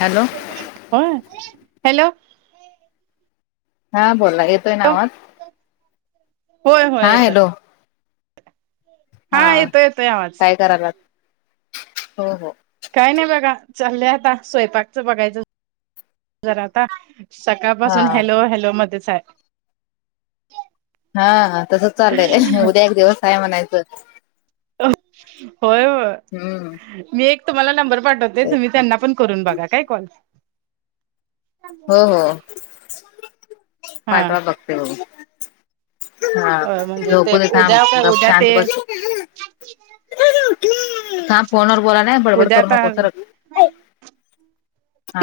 Hello होय hello. हा बोला येतोय नावाज. होय होय येतोय. हा येतोय येतोय आवाज काय करायला हो हो. काय नाही बघा चालले आता स्वयंपाकच बघायचं जरा आता. हा सकाळपासून हॅलो हॅलो मध्ये हाय. हा तसच चालय उद्या एक दिवस काय म्हणायचं. होय हम्म होय मी एक तुम्हाला नंबर पाठवतो. ते तेच तुम्ही त्यांना पण करून बघा काय कॉल. हो हो हा. हॅलो. हा म्हणजे ते झोपू दे उद्या काय गप उद्या शांत ते बसू दे. थांब फोनवर बोलले बडबड उद्या करू आता नकोस सरक.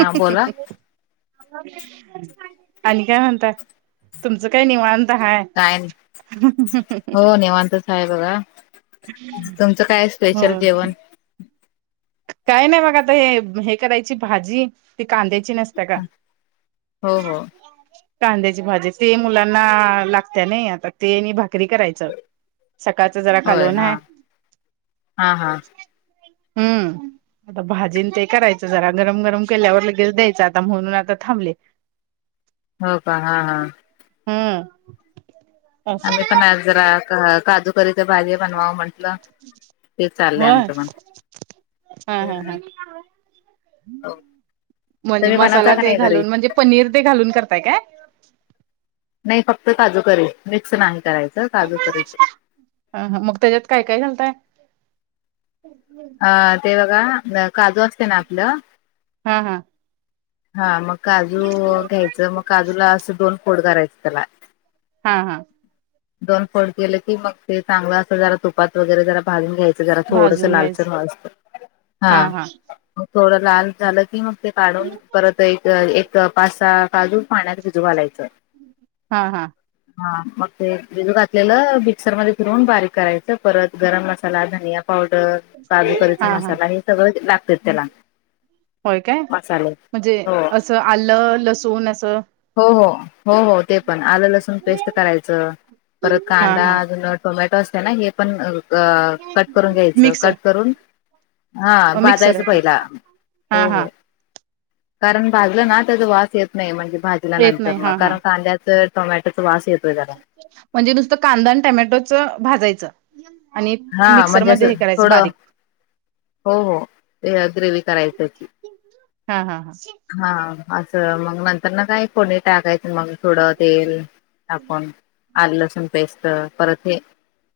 हं हं बोला हं हं. आणि काय म्हणतय तुमचं काय निवत. हाय काय नाही हं हं हं. हो नेवांतच आहे बघा तुमचं काय हो स्पेशल जेवण. काय नाही बघ आता हे हे करायची भाजी ती कांद्यायची नसते. का हा हो हो. कांद्याची भाजी ते मुलांना लागत नाही आता ते आणि भाकरी करायच. च सकाळच जरा होय कालवण हा आहे. हा हा. हम्म [inaudible] आता भाजीन ते करायचं जरा गरम गरम केल्यावर लगेच द्यायचं आता म्हणून आता थांबले. हो का हा हा. हम. आम्ही पण आजरा घ काजू. परीच भाजी बनवावं म्हटलं ते चाललंय होय आमचं मण हा हा म्हणजे तुम्ही बनवता मसाला का ते नाही घरी घालून म्हणजे पनीर ते घालून करताय काय नाही फक्त काजूके मिक्स नाही करायचं काजू करेच अ मग त्याच्यात काय काय चालतय ह हम अ ते बघा काजू असते ना आपलं हा हा हा मग काजू घ्यायचं मग काजूला असं दोन फोड करायचं त्याला हा हा दोन फोड गेले की मग ते चांगलं अस जरा तुपात वगैरे जरा भागून घ्यायचं जरा थोडस भाजून लालचर घ्यायच व असत हा मग थोडं लाल झालं की मग ते काढून परत एक एक पासा काजू पाण्यात भिजू घालायचं हा हा हा म ते बिज घातलेलं मिक्सर मध्ये फिरून बारीक करायचं परत गरम मसाला धनिया पावडर काजू हा कीचा हा मसाला हे सगळं लागते त्याला होय काय मसाले म्हणजे हो असं आलं लसूण असं हो हो हो हो ते पण आलं लसूण पेस्ट करायचं परत हा कांदा हा अजून टोमॅटो असते ना हे पण कट करून घ्यायच मिक्सर कट करून हा मिक्सर भाजायचं आहे पहिला हा हो हा हो कारण भाजलं ना त्याचा वास येत नाही म्हणजे येत भाजल्यानंतर नाही म हा हा कारण कांद्याच टमॅटोचा वावास येतो आहे म्हणजे नुसतं कांदा आणि टमॅटोच भाजायचं आणि हा म्हणजे मिक्सरमध्येध्ये हे असं करायचं थोडं बारीक हो हो ग्रेवी कराय त्याची हा हा हा हा असं मग नंतर ना काय फोडणी टाकायचं मग थोडं तेल आपाण आल लसूण पेस्ट परत हे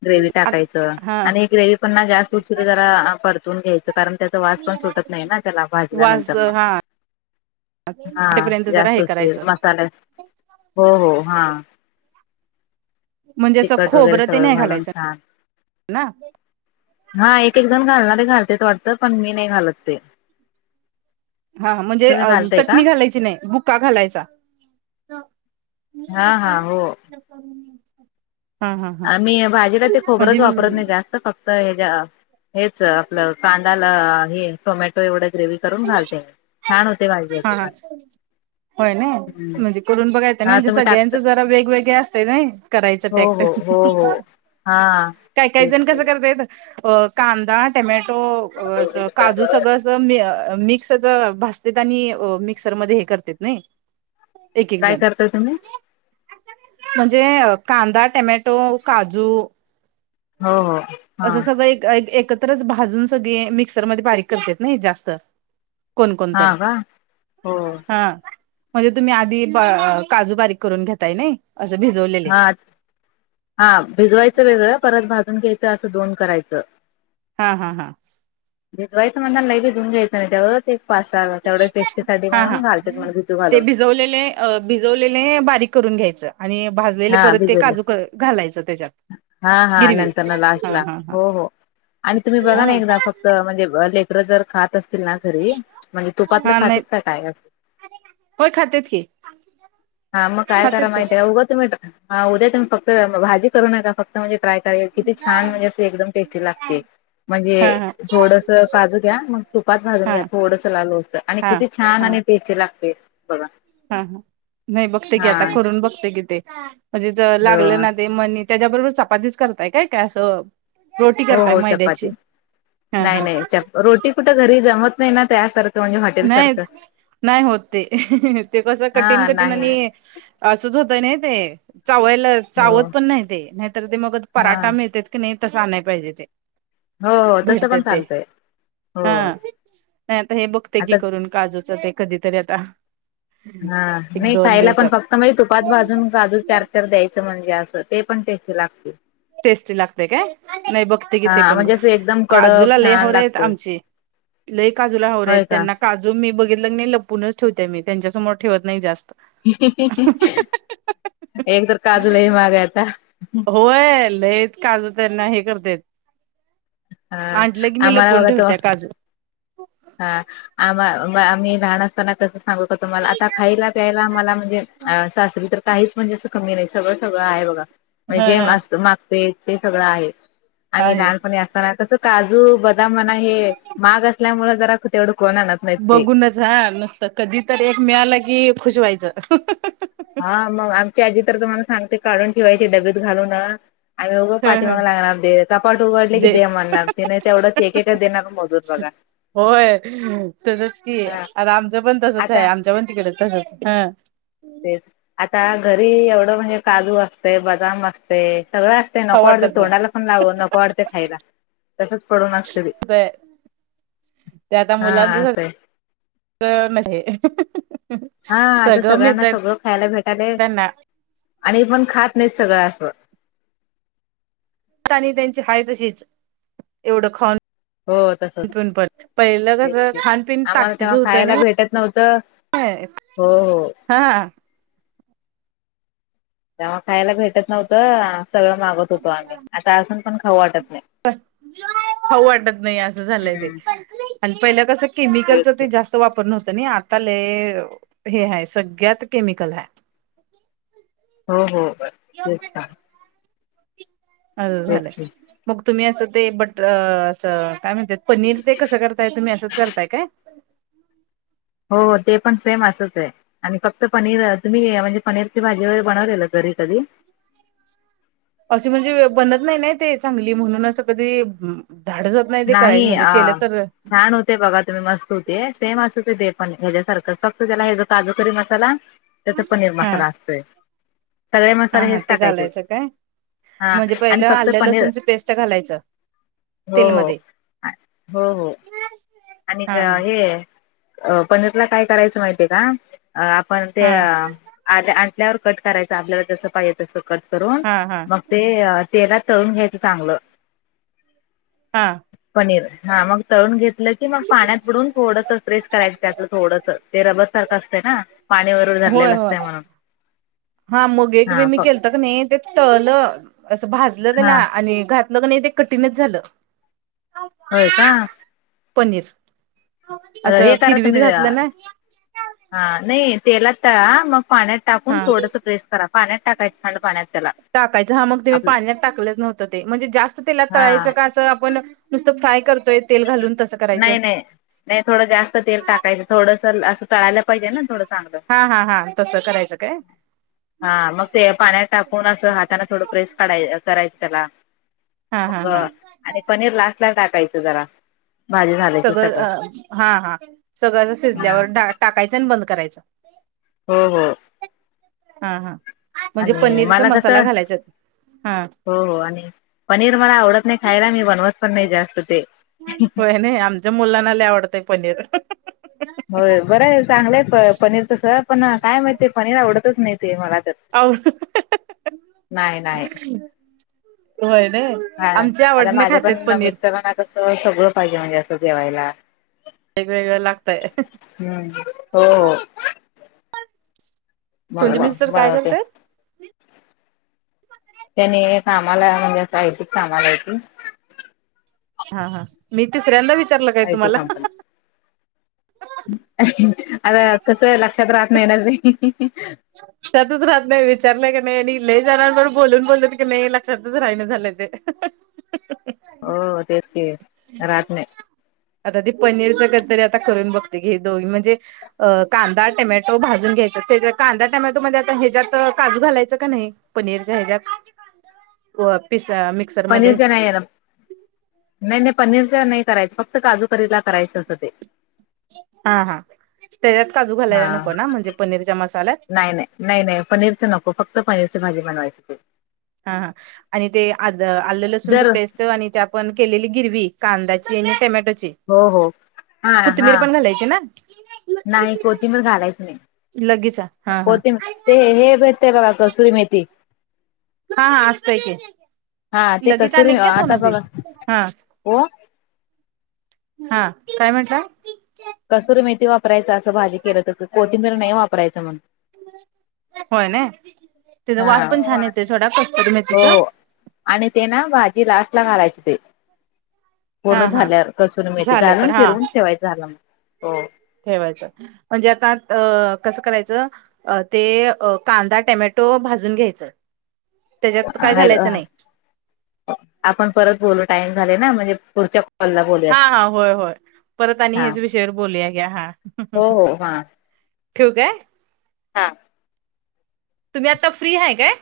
ग्रे् टाकायचे हा आणि ग्रेवी पण ना जास्त उ जरा परतवून घ्यायचं कारण त्याचा वास पण सुटत नाही ना त्याला भाजल्या वास नंतर म हा हा वाटेपर्यंत जरा हे जास्त करायचं मसाला हो हो हा म्हणजे असं तिकट वगैरे खोबरं ते सगळ नाही घालून घालायचं छान ना हा एक एक जण घालणार ते घालते वाडतं पण मी नाही घालत ते हा म्हणजे तुम्ही अ घालताय का चटणी घालायची नाही बुका घालायचा मी हे हा हा पण हो असलं करून आम्ही भाजीला ते खोबरच वापरत नाही जास्त फक्त हच्या हेच आपलं कांदाला हे टोमॅटो एवढं ग्रेव करून घालते मी छान होते भाजी याची हा पण. होय न हम्म. म्हणजे करून बघायचं नाही हा म्हणजे तुम्ही टाकता सगळ्यांचं जरा वेगवेगळे असत नाही करायच हो टॅक्टर हो हो हो हा तेच जण कसं कांदा टमॅटो काजू सगळ मिक्स भ आणि मिक्सर म कर नाही एक एक काय जण करताय तुम्ही? म्हणजे कांदा टमॅटो काजू हो हो हा असं सगळं एक एक तरच भाजून सगळे मिक्सरमध्ये बारीक करत नाही जास्त कोण कोणत हा का हो हा म्हणजे तुम्ही आधी काजू बारीक करून घेताय नय असं भिजवले हा, हा भिजवायचं वेगळं परत भाजून घ्यायचं, असं दोन करायचं. हा हा हा. भिजवायचं म्हनता नई भिजून घ्यायचं कळल ते पासा तेवढ्या पेस्टीसाठी म्हणून घालते म्हणून भिजु घालून. जवलेले भिजवलेले बारीक करून घ्यायच आणि भाजलेले हा परत ते भिजवले काजू घालायचं त्याच्यात. हा हा नंतर गिरवीत ना लास्ट हा ला, हा हो हो आणि तुम्ही बघा ना हा एकदा फक्त त म्हणजे लेकरं जर खात अस तीलना घरी, म्हणजे तुपातलं हा नाही खातात का काय? अस होय खातात की. हम काय खातेत करा तस माहिती काय उग तुम्ही [unintelligible] हा उद्या तुम्ही फक्त भाजी करू नका फक्त म्हणजे ट्राय करा किती छान म्हणजे अशी एकदम टेस्टी लागते, म्हणजे हा हा थोडस काजू घ्या, मग तुपात भाजून हा घ्या, थोडस लाल होवस्तर आणि हा किती छान आणि टेस्टी लागते बघा. हम्म, नही बघते कि हा आता, करून बघते की ते म्हणजे जर हो लागलं ना ते मनी त्याच्याबरोबर चपातीच करताय काय काय असं? रोटी हो करताय हो चपाती मैद्याची? हा हा. ती कुठ घरी जमत नाही ना, त्यासारख नाही नाही होत ते, ते कस कठीण हा कठीण नाही आणि असंच होतय नाही ते, चावायला चावत हो पण नाही ते नाहीतर ते मग हा पराठा मिळत क नाही तसं आनया पाहिजे ते. हो हो तसं भीडते पण ते चालतंय हो हा, नाहीत हे बघ कि आता करून काजूच ते कधीतरी आता. हा एक नाही दोन खायला पण दिवसात फक्त म्हणजे तुपात भाजून काजू चार चार द्याय च म्हणजे असं ते पण टेस्टी लागते. टेस्टी लागते काय, नही बघते किती हा पण म्हणजे असं एकदम कडक काजूला लई छान हवरे आहेत लागत आमची. लई काजूला हावरेत त्यांना का जु मी बघितल क नाही लपूनच ठेवतेय, मी त्यांच्यासमोर ठेवत नाही जास्त. एक तर काजू लई महाग आहे आता. होय लयिच काजु त्यांना हे करतेेत. हा आण्टलं की मी आम्हाला लपवून बघा तो ठेवत्या काजू. हा आम आम्ही लहान असताना तसच सांगु का तुम्हाला आता खायला प्यायला मला म्हणजे सासरी तर काहीच म्हणजे असं कमी नाही, सगळं सगळं आहे बघा म्हणज हा जे हा मा मागते ते सगळं आहे, आम्ही आहे लहानपणी असताना कस काजू ब दाम मणा हे महाग असल्यामुळे जरा तेवढं कोण ला बघूनच हा नुसतं, कधी तरी एक मिळालं की खुश व्हायचं. हा मग आमची आजी तर तुम्हाला सांगते काढून ठेवायची डबेत घालून. आणि होघं ह ह पाठीमाग लागणार दे, कपाट उघडले की दे, म्हणणार ते नाही तेवढंच एक एककाच देणार मोजून बघा. होय तसच कि, अन हा आता आमचं पण तसच आहे, आता आमच्या पण तिकडे तसच. तेच आता घरी एवढं म्हणजे काजू असतंय, बदाम असत ते सगळं असते खाऊ नको वाडते, वाटत नाही तोंडाला पण लावू नको वाटते खायला. तसच पडून असते ते. ते आता हा मुलांच सगळ असंय [unintelligible] म्हणे [unintelligible] हा आता सगळ्यांना सगळं खायला भेटायले त्यांना आणि पण खात नाहीत सगळं असं. [unintelligible] आणि त्यांची हाय तशीच एवढं खाऊन. हो तस, पिऊन पण पहिलं तेच कसं ते खानपिन आम्हाला ताकतीच तेव्हा होतं खायाला भेटत नव्हतं. नाही हो हो. हा तेव्हा खायला भेटत नव्हतं सगळं मागत होतो आम्ही आता अजून पण खाऊ वाटत नाही होऊ वाटत नाही असं झालंय ते हम्म आणि पहिलं कसं तेच केमिकलच की ते जास्त वापर नव्हत आता हे ह सगळ्यात केमिकल ह हो हो तेच तेच झालंय की मग तुम्ही असं ते बटर असं काय म्हणतात पनीर ते कसं करताय तुम्ही असंच करताय काय हो हो ते पण सेम असंच आहे आणि फक्त पनीर तुम्ही म्हणजे पनीरची भाजी वगैरे बनवलेलं घरी कधी अशी म्हणजे बनत नाही नाही ते चांगली म्हणून असं कधी झाड जात नाही अ छान होत ते बघा तुम्ही मस्त होते सेम अस दे पण ह्यासारखं फक्त त्याला ह ज काजूकरी मसाला त्याचा पनीर हा मसाला असतोय सगळे हा मसाले हा हेच ते टाकायचे घालायचं काय हा म्हणजे आणि पहिलं फक्त आल्या पनीर लसूणची पेस्ट घालायचं तेलमध्ये अ हो हो आणि हा हा हे पनीरला काय करायचं माहितीय का अ आपण ते हा आ आणल्यावर कट करायचं आपल्याला जसं पाहिजे तसं कट करून हा हा मग ते तेलात तळून घ्यायचं चांगलं हा पनीर हा मग तळून घेत म्हटलं की मग पाण्यात बुडून थोडस प्रेस करायच त्यात थोडंस ते रबर सारखं असतं ना पाणी वरवर होय धरलेलं होय असतंय म्हणून हा मगे एक बी हा मी फ केल नाही ते तळलं असं भाजलं त्याला हा आणि घातलं क नाही ते कठीणच झालं होय का पनीर हे असं करा किरवीत तुम्ही घातलं ना हा नाही तेलात तळा मग पाण्यात टाकून हा थोडंसं प्रेस करा पाण्यात टाकायच थंड पाण्यात त्याला टाकायचं हा मग तेही आपलं पाण्यात टाकलंच नव्हतं ते म्हणजे जास्त तिला हा तळायचं का असं आपण नुसत फ्राय करतोय तेल घालून तसं करायचं नाही नाही नाही थोडं जास्त तेल टाकायचं थोडस असं तळायला पाहिजे ना थोडं चांगलं हा हा हा तसं करायचं काय हा मग ते पाण्यात टाकून असं हाताान थोडं प्रेस काढायला करायचं त्याला हा हा मग हा आणि पनीर लास्ट ला टाकायचं जरा भाजी झालं की सगळं हा हा सगळं अस हा शिजल्यावर टाकायचं आणि बंद करायचं हो हो हा हा म्हणजे आणि पनीरचा मला मसाला कसं घालायचा हा हो हो आणि पनीर मला आवडत नाही खायला मी बनवत पण नाही जास्त ते होय नाही आमच्या मुलांना लय आवडतय पनीर हो बरं आहे चांगलंय पनीर तस पण काय माहित आहे पनीर आवडतच नाही ते मला तर आ नाही नाही होय न हा आता माझ्या पण मिस्तरांना कसं सगळं पाहिजे म्हणजे असं जवायला वेगवेगळं लागतय हम्म हो हो मग तुमचे मिस्टर काय बनवते करतयत त्यानी कामाला म्हणजे साहित्यिक कामाला आहे कती. हा हा मी तिसऱ्यांदा विचारलं काय आयटी तुम्हाला. अ अ कसर लक्षत आत्नयनलरी. लक्षातच राहत नाही विचारलंय की नाही आणि ल जाणार पण बोलून बोलत की नाही लक्षातच राहि नाही झालंय ते हो तेच क रात नाही. आता ती पनीरच कधतरी आता करून बघते घे दोघ म्हणजे अ कांदा टमॅटो भाजून घ्यायचा त्याच्या. कांदा टॅमॅटोमध्येध्ये आता ह्याच्या्यात काजू घालायचं का नाही पनीरच्या ह्याच्या्यात. हो पिस. मध्ये पनीस नाहीरा. नाही नाही पनीरच्या नाही करायचं फक्त काजूकरीला करायचं असं ते. हा हा त्याच्यात काजू हा घालायला नको ना म्हणजे पनीरच्या मसाल्यात. नाही नाही नाही नाही पनीरचं नको फक्त पनीरची भाजी बनवायची ते. हा हा आणि ते आ आलं लसूणचं जर पेस्ट. आणि त्या आपण केलेली गिरवी कांदाची आणि टमॅटोची हो हो हा हा कोथिंबीर पण घालायची ना नाही कोणी मण घालायचं नाही. लगेच हा हा. ते हे भेटते बघा कसूरी मेथी हा हा असतय क हा ते लगेच आण कसुरी का दोन आता बी बघा हा. हो. हा काय म्हटलं? कसुरमेथी वापरायचं असं भाजी केलं तर कोथिंबीर नाही वापरायचं म्हण. होय ना तचा हा वास पण छान येते ोडा कसत तु म हो तिचा. हो आणि ते ना भाजी लास्ट ला घालायचे ते. पूर्ण हा हा झाल्यावर कसून मती झालं घालून तर हा फिरवून ठेवाय झालं मग हो. ठेवायचं म्हणजे आता कसं करायचं. अ ते कांदा टमॅटो भाजून घ्यायचं. [unintelligible] त्याच्यात काय हॅलो घालायचं नाही आपण परत बोलू टाइम झाले ना म्हणजे पुढच्या कॉलला बोलूयात हा हा होय होय परत आणि हा हेच विषयावर बोलूया घ्या हा. हो हो ठेू काय. हां. तुम्ही आता फ्री आहे काय.